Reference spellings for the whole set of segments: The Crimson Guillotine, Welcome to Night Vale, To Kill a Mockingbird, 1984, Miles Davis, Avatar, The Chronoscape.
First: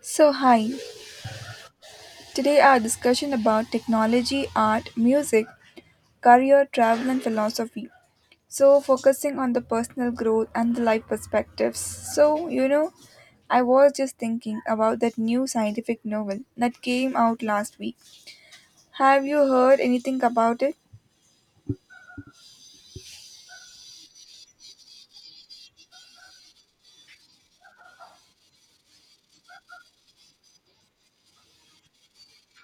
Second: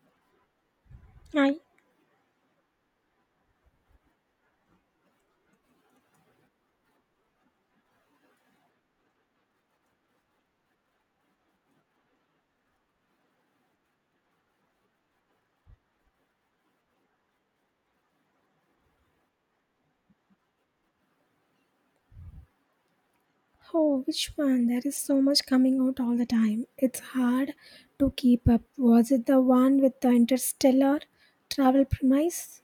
So, hi. I Today, our discussion about technology, art, music, career, travel, and philosophy. So, focusing on the personal growth and the life perspectives. I was just thinking about that new scientific novel that came out last week. Have you heard anything about it? Oh, which one? There is so much coming out all the time. It's hard to keep up. Was it the one with the interstellar travel premise?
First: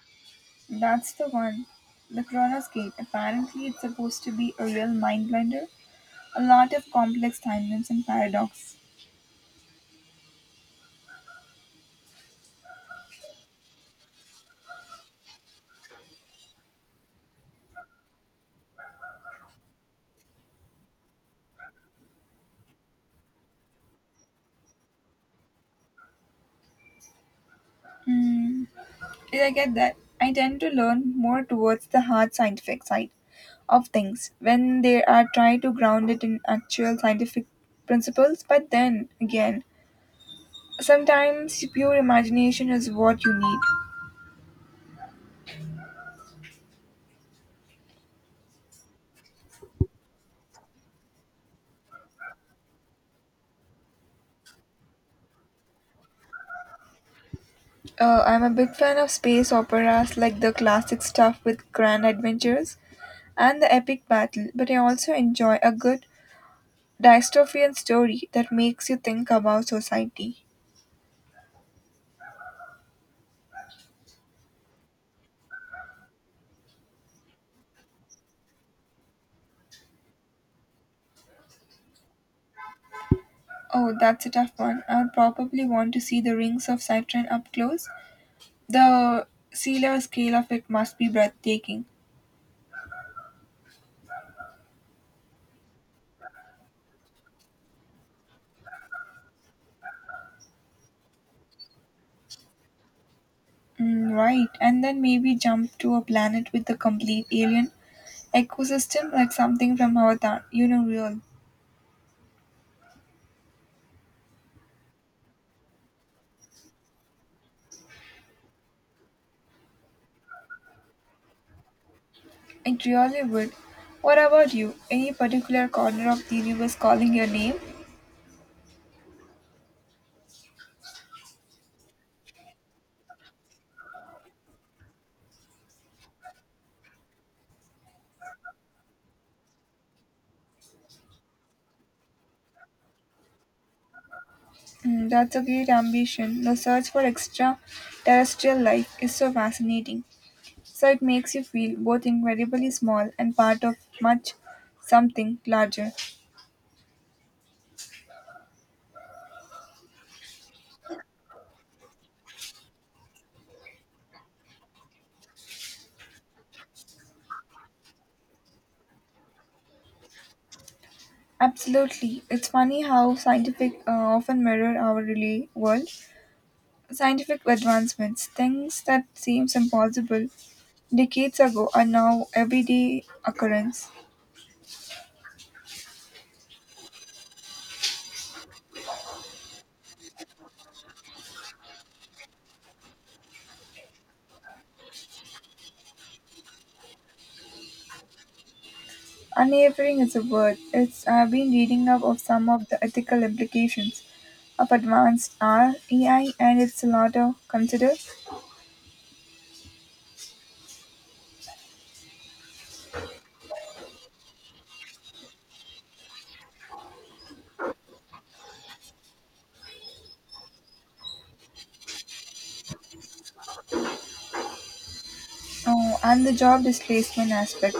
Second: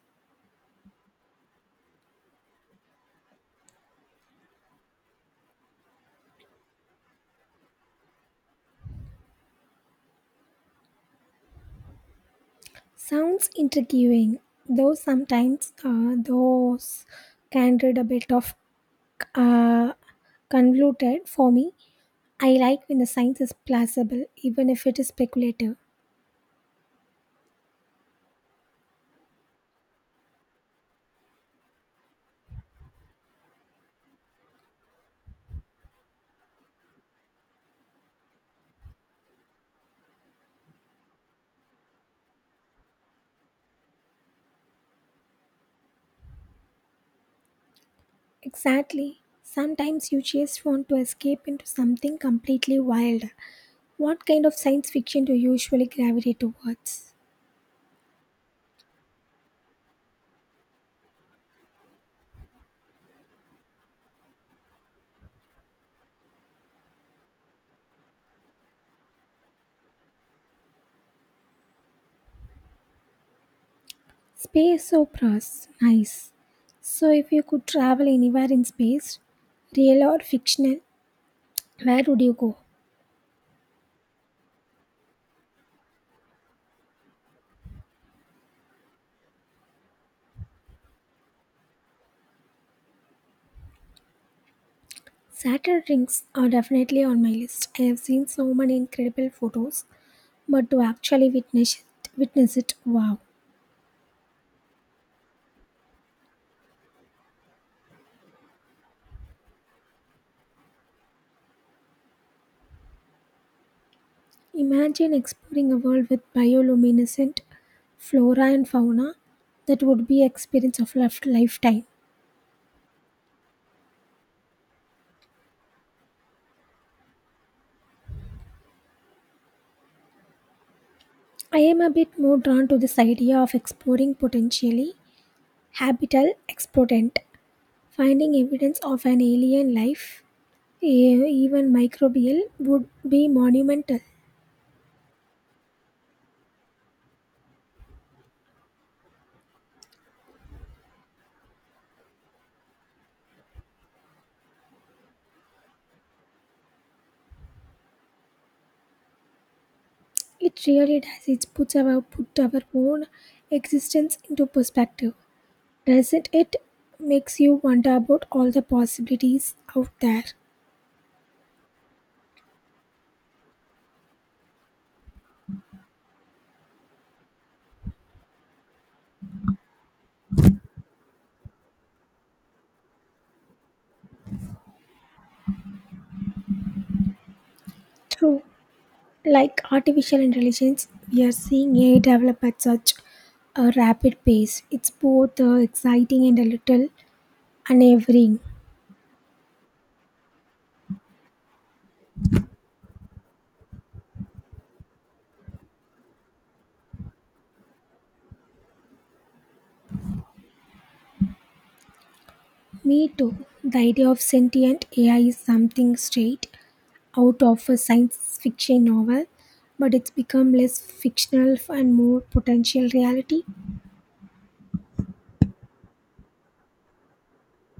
That's the one. The Chronoscape. Apparently, it's supposed to be a real mind blender. A lot of complex timelines and paradox. Sounds intriguing, though sometimes those can read a bit of uh, convoluted for me. I like when the science is plausible, even if it is speculative. Yeah, I get that. I tend to learn more towards the hard scientific side of things when they are trying to ground it in actual scientific principles, but then again, sometimes pure imagination is what you need. Exactly. Sometimes you just want to escape into something completely wild. What kind of science fiction do you usually gravitate towards? I'm a big fan of space operas like the classic stuff with grand adventures and the epic battle, but I also enjoy a good dystopian story that makes you think about society. Space operas. Nice. So, if you could travel anywhere in space, real or fictional, where would you go? Oh, that's a tough one. I would probably want to see the rings of Saturn up close. The sea level scale of it must be breathtaking. Saturn rings are definitely on my list. I have seen so many incredible photos, but to actually witness it, wow. Right, and then maybe jump to a planet with a complete alien ecosystem like something from Avatar. You know, real. Imagine exploring a world with bioluminescent flora and fauna. That would be experience of lifetime. It really would. What about you? Any particular corner of the universe calling your name? I am a bit more drawn to this idea of exploring potentially habitable exponent. Finding evidence of an alien life, even microbial, would be monumental. That's a great ambition. The search for extra terrestrial life is so fascinating. So it makes you feel both incredibly small and part of much something larger. It really does. It puts our put our own existence into perspective, doesn't it? Makes you wonder about all the possibilities out there. Absolutely. It's funny how scientific often mirror our real world. Scientific advancements, things that seems impossible decades ago are now everyday occurrence. True. Like artificial intelligence, we are seeing AI develop at such a rapid pace. It's both exciting and a little unnerving. Unwavering is a word. It's I've been reading up of some of the ethical implications of advanced AI, and it's a lot to consider. Me too. The idea of sentient AI is something straight out of a science fiction novel, but it's become less fictional and more potential reality. Oh, and the job displacement aspect.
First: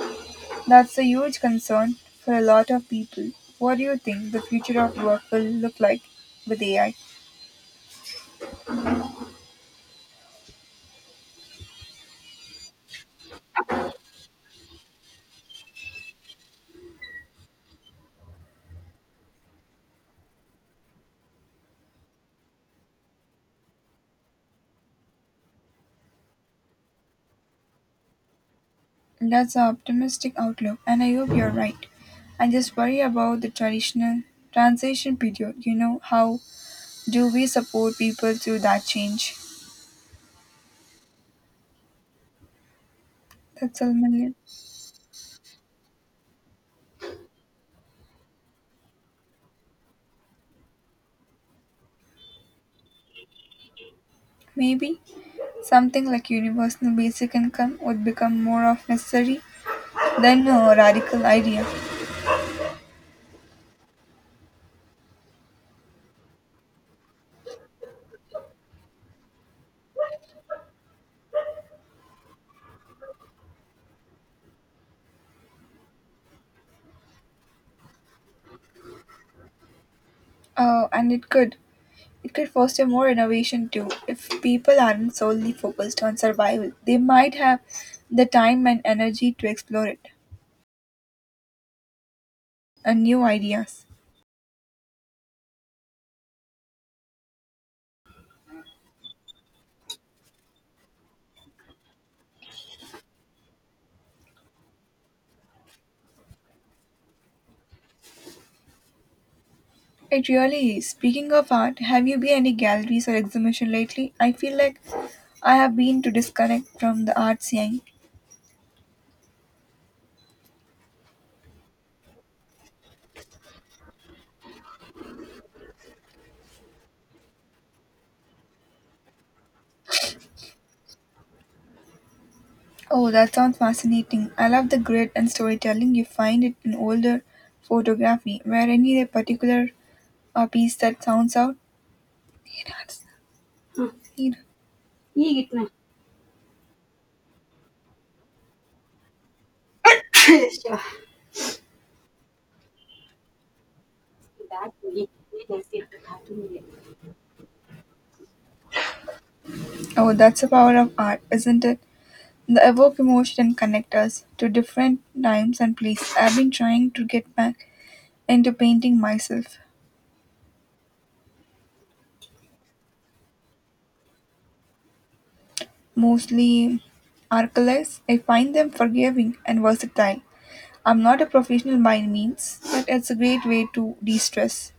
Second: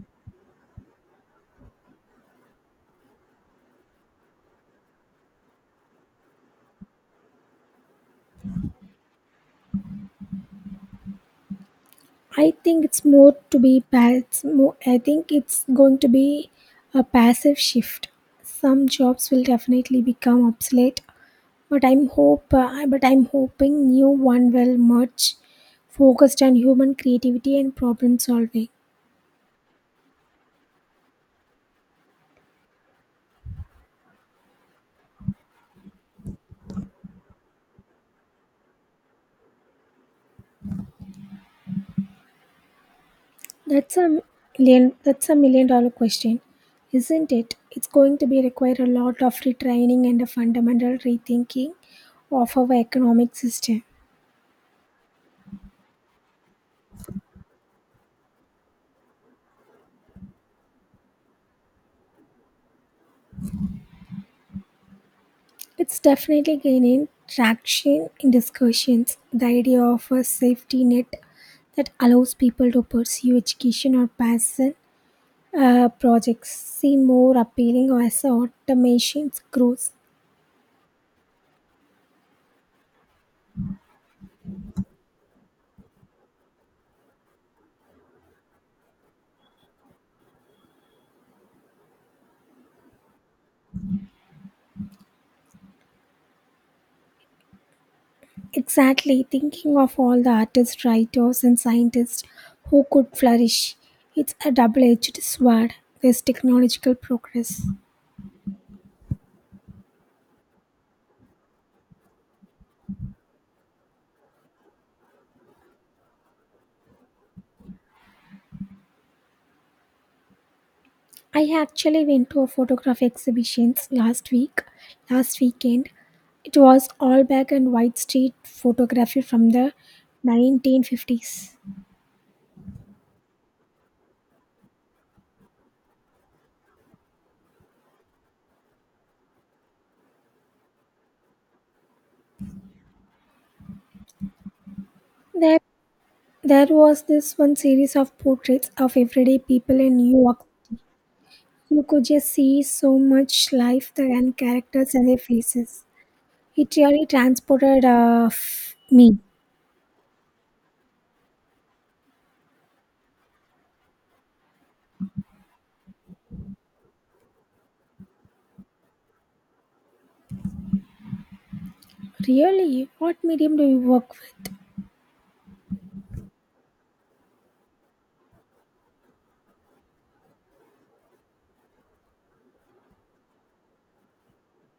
That's a huge concern for a lot of people. What do you think the future of work will look like with AI? I think it's more to be pass- more, I think it's going to be a passive shift. Some jobs will definitely become obsolete, but I'm hope but I'm hoping new one will merge focused on human creativity and problem solving. That's an optimistic outlook, and I hope you're right. I just worry about the traditional transition period. You know, how do we support people through that change? That's a that's a million. That's a million dollar question, isn't it? It's going to be require a lot of retraining and a fundamental rethinking of our economic system. Maybe something like universal basic income would become more of necessary than a radical idea. It's definitely gaining traction in discussions. The idea of a safety net that allows people to pursue education or passion projects seem more appealing as automation grows. Oh, and it could, it could foster more innovation too. If people aren't solely focused on survival, they might have the time and energy to explore it and new ideas. Exactly, thinking of all the artists, writers, and scientists who could flourish. It's a double edged sword, this technological progress. It really is. Speaking of art, have you been any galleries or exhibition lately? I feel like I have been to disconnect from the art scene. I actually went to a photography exhibition last weekend. It was all black and white street photography from the 1950s. Oh, that sounds fascinating. I love the grit and storytelling you find it in older photography. Where any particular piece that sounds out? There, there was this one series of portraits of everyday people in New York. You could just see so much life there and characters and their faces. It really transported me. Oh, that's the power of art, isn't it? The evoke emotion connect us to different times and places. I've been trying to get back into painting myself, Really? What medium do you work with? mostly acrylics. I find them forgiving and versatile. I'm not a professional by any means, but it's a great way to de-stress.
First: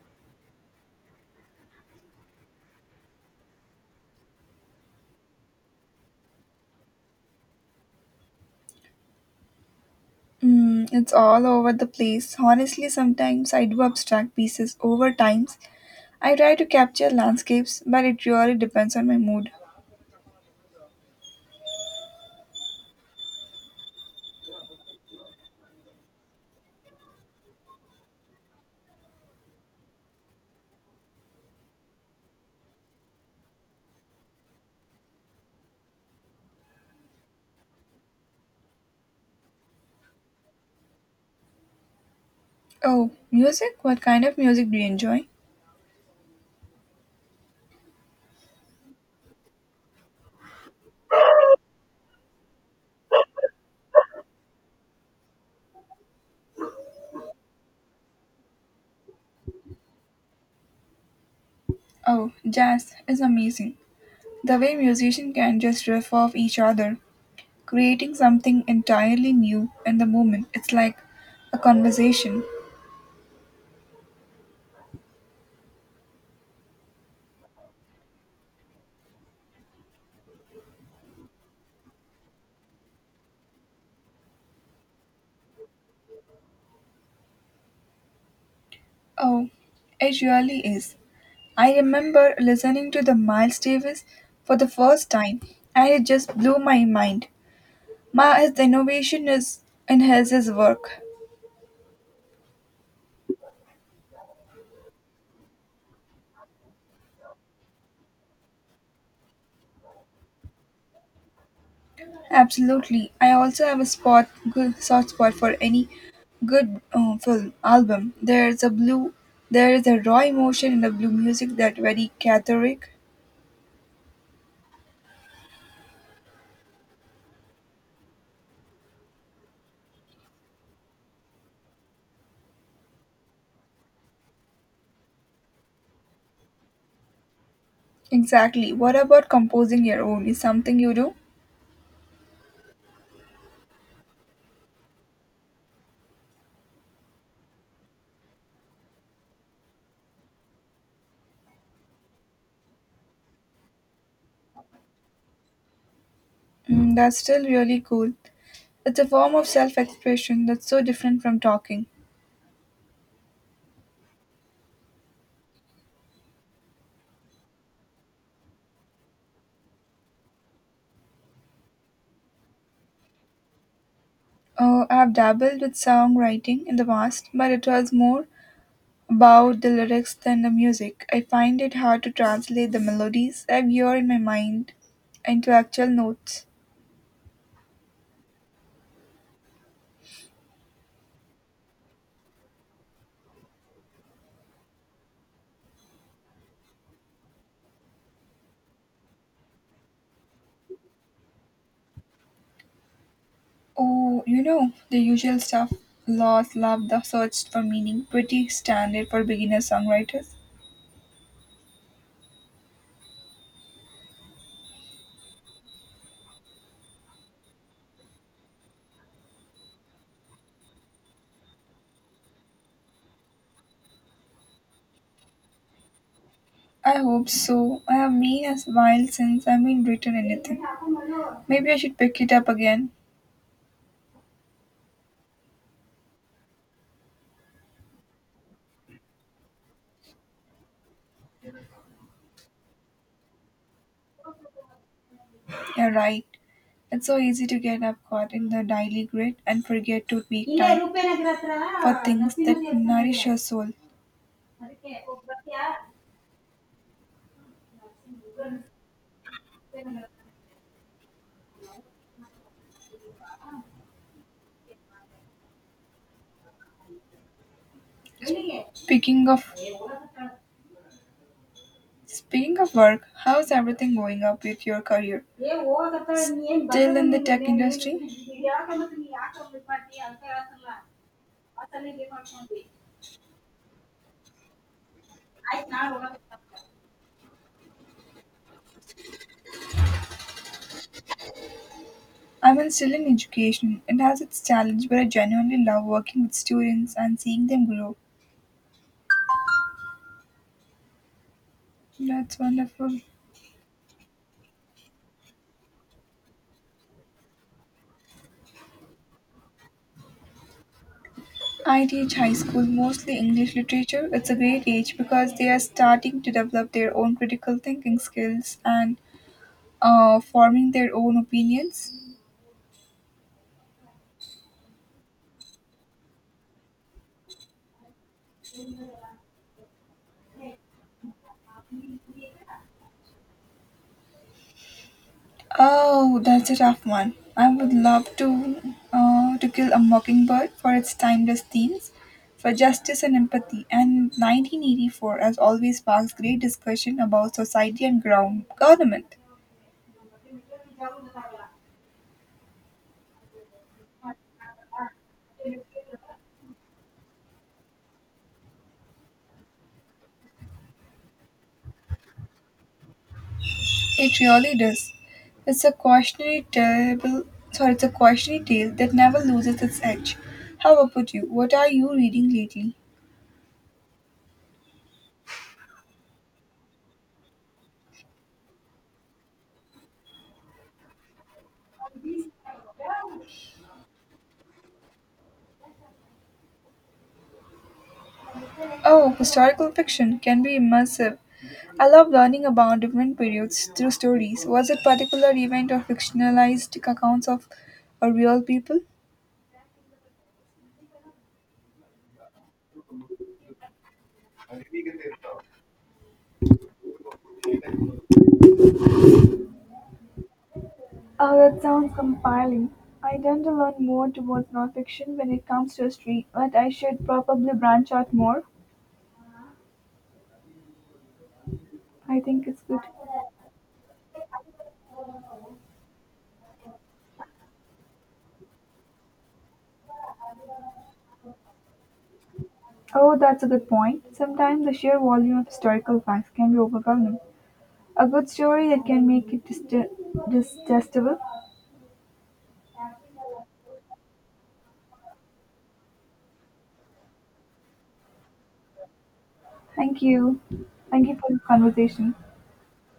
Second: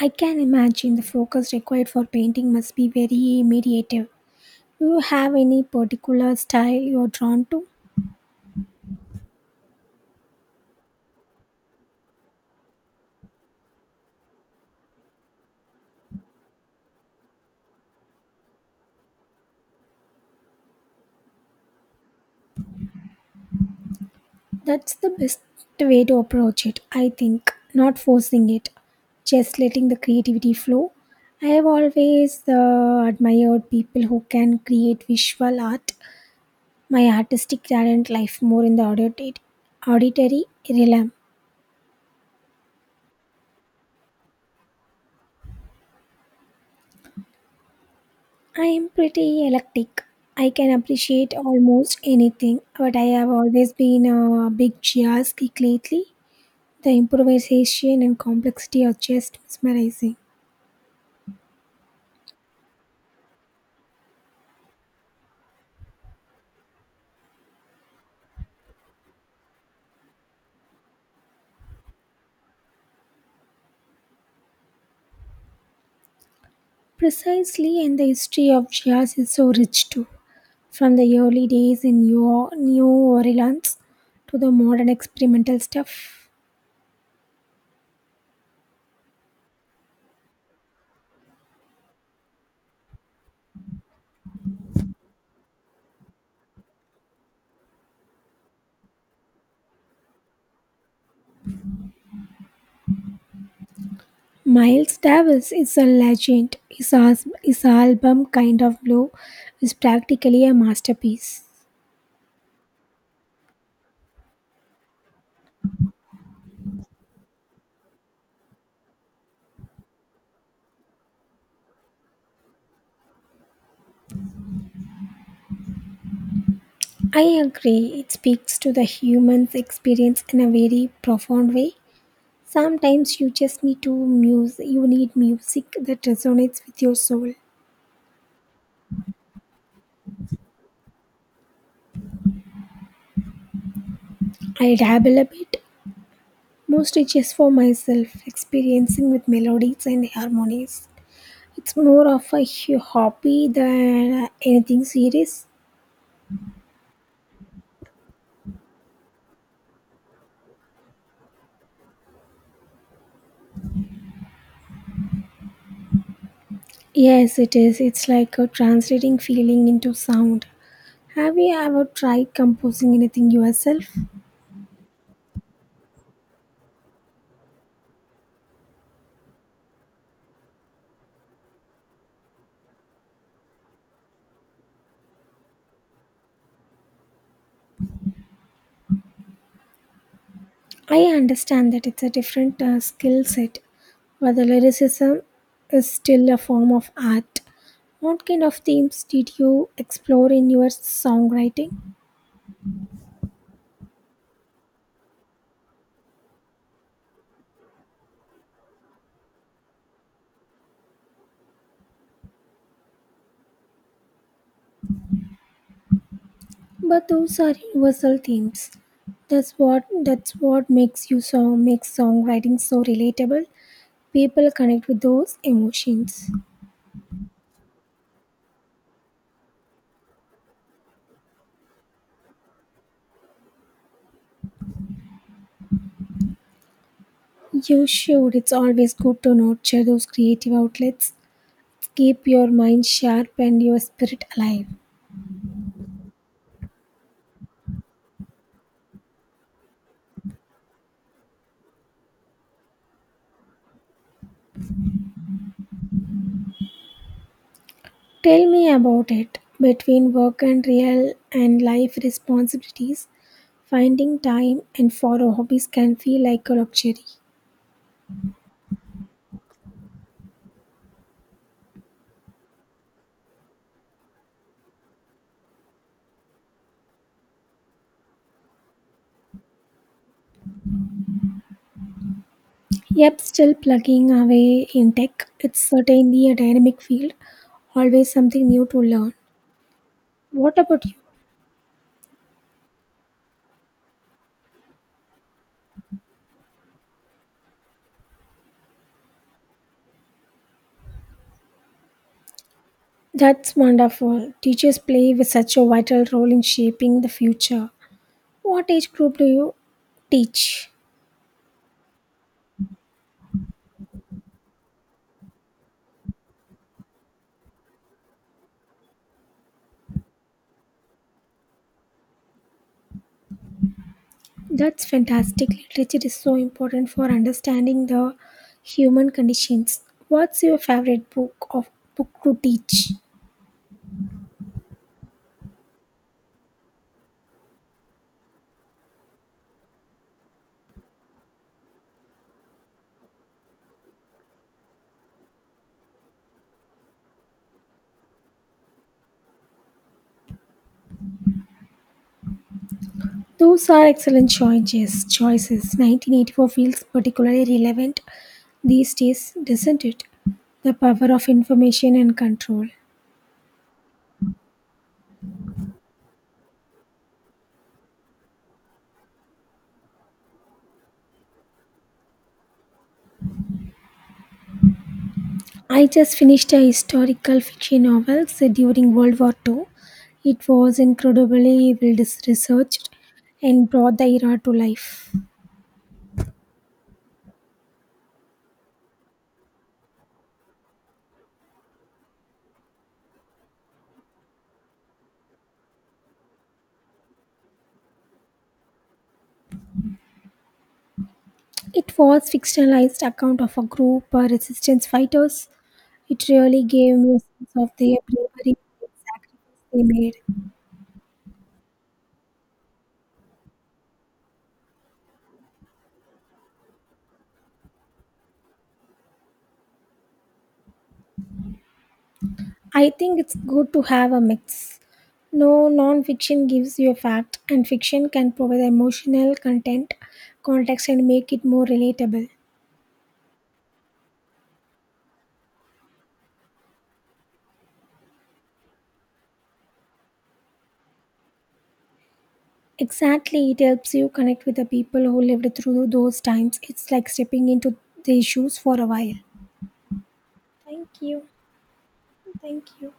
I can imagine the focus required for painting must be very meditative. Do you have any particular style you're drawn to? It's all over the place. Honestly, sometimes I do abstract pieces over times. I try to capture landscapes, but it really depends on my mood. That's the best way to approach it, I think. Not forcing it, just letting the creativity flow. I have always admired people who can create visual art. My artistic talent lies more in the auditory realm. Oh, music? What kind of music do you enjoy? I am pretty eclectic. I can appreciate almost anything, but I have always been a big jazz geek lately. The improvisation and complexity are just mesmerizing. Oh, jazz is amazing. The way musicians can just riff off each other, creating something entirely new in the moment. It's like a conversation. Precisely, and the history of jazz is so rich too, from the early days in New Orleans to the modern experimental stuff. Oh, it really is. I remember listening to the Miles Davis for the first time, and it just blew my mind. Ma, his innovation is in his work. Miles Davis is a legend. His album, Kind of Blue, is practically a masterpiece. Absolutely. I also have a spot good soft spot for any good film album. There is a raw emotion in the blue music that very cathartic. I agree, it speaks to the human's experience in a very profound way. Sometimes you just need to muse, you need music that resonates with your soul. Exactly. What about composing your own? Is something you do? I dabble a bit, mostly just for myself, experiencing with melodies and harmonies. It's more of a hobby than anything serious. That's still really cool. It's a form of self-expression that's so different from talking. Yes, it is. It's like a translating feeling into sound. Have you ever tried composing anything yourself? I've dabbled with songwriting in the past, but it was more about the lyrics than the music. I find it hard to translate the melodies I hear in my mind into actual notes. I understand that it's a different skill set, but the lyricism is still a form of art. What kind of themes did you explore in your songwriting? Oh, you know, the usual stuff. Lost love, the search for meaning, pretty standard for beginner songwriters. But those are universal themes. That's what makes you song makes songwriting so relatable. People connect with those emotions. I hope so. I have been a while since I've been written anything. Maybe I should pick it up again. You should. It's always good to nurture those creative outlets. Keep your mind sharp and your spirit alive. You're right. It's so easy to get up caught in the daily grid and forget to take time for things that nourish your soul. Tell me about it. Between work and real and life responsibilities, finding time and for hobbies can feel like a luxury. Speaking of speaking of work, how's everything going up with your career? Still in the tech industry? Yep, still plugging away in tech. It's certainly a dynamic field, always something new to learn. What about you? I am still in education. It has its challenge, but I genuinely love working with students and seeing them grow. That's wonderful. That's wonderful. Teachers play with such a vital role in shaping the future. What age group do you teach? I teach high school, mostly English literature. It's a great age because they are starting to develop their own critical thinking skills and forming their own opinions. That's fantastic. Literature is so important for understanding the human conditions. What's your favorite book to teach? Oh, that's a tough one. I would love to kill a mockingbird for its timeless themes, for justice and empathy. And 1984, as always, sparks great discussion about society and ground government. Those are excellent choices. 1984 feels particularly relevant these days, doesn't it? The power of information and control. It really does. It's a cautionary tale. It's a cautionary tale that never loses its edge. How about you? What are you reading lately? I just finished a historical fiction novel set during World War II. It was incredibly well researched and brought the era to life. Oh, historical fiction can be immersive. I love learning about different periods through stories. Was it particular event or fictionalized accounts of real people? It was fictionalized account of a group of resistance fighters. It really gave me a sense of their bravery and sacrifice they made. Oh, that sounds compelling. I tend to learn more towards nonfiction when it comes to history, but I should probably branch out more. I think it's good. I think it's good to have a mix. No non-fiction gives you a fact, and fiction can provide emotional context, and make it more relatable. Oh, that's a good point. Sometimes the sheer volume of historical facts can be overwhelming. A good story that can make it digestible. Exactly, it helps you connect with the people who lived through those times. It's like stepping into the shoes for a while. Thank you. Thank Thank you you. for the conversation. Thank you.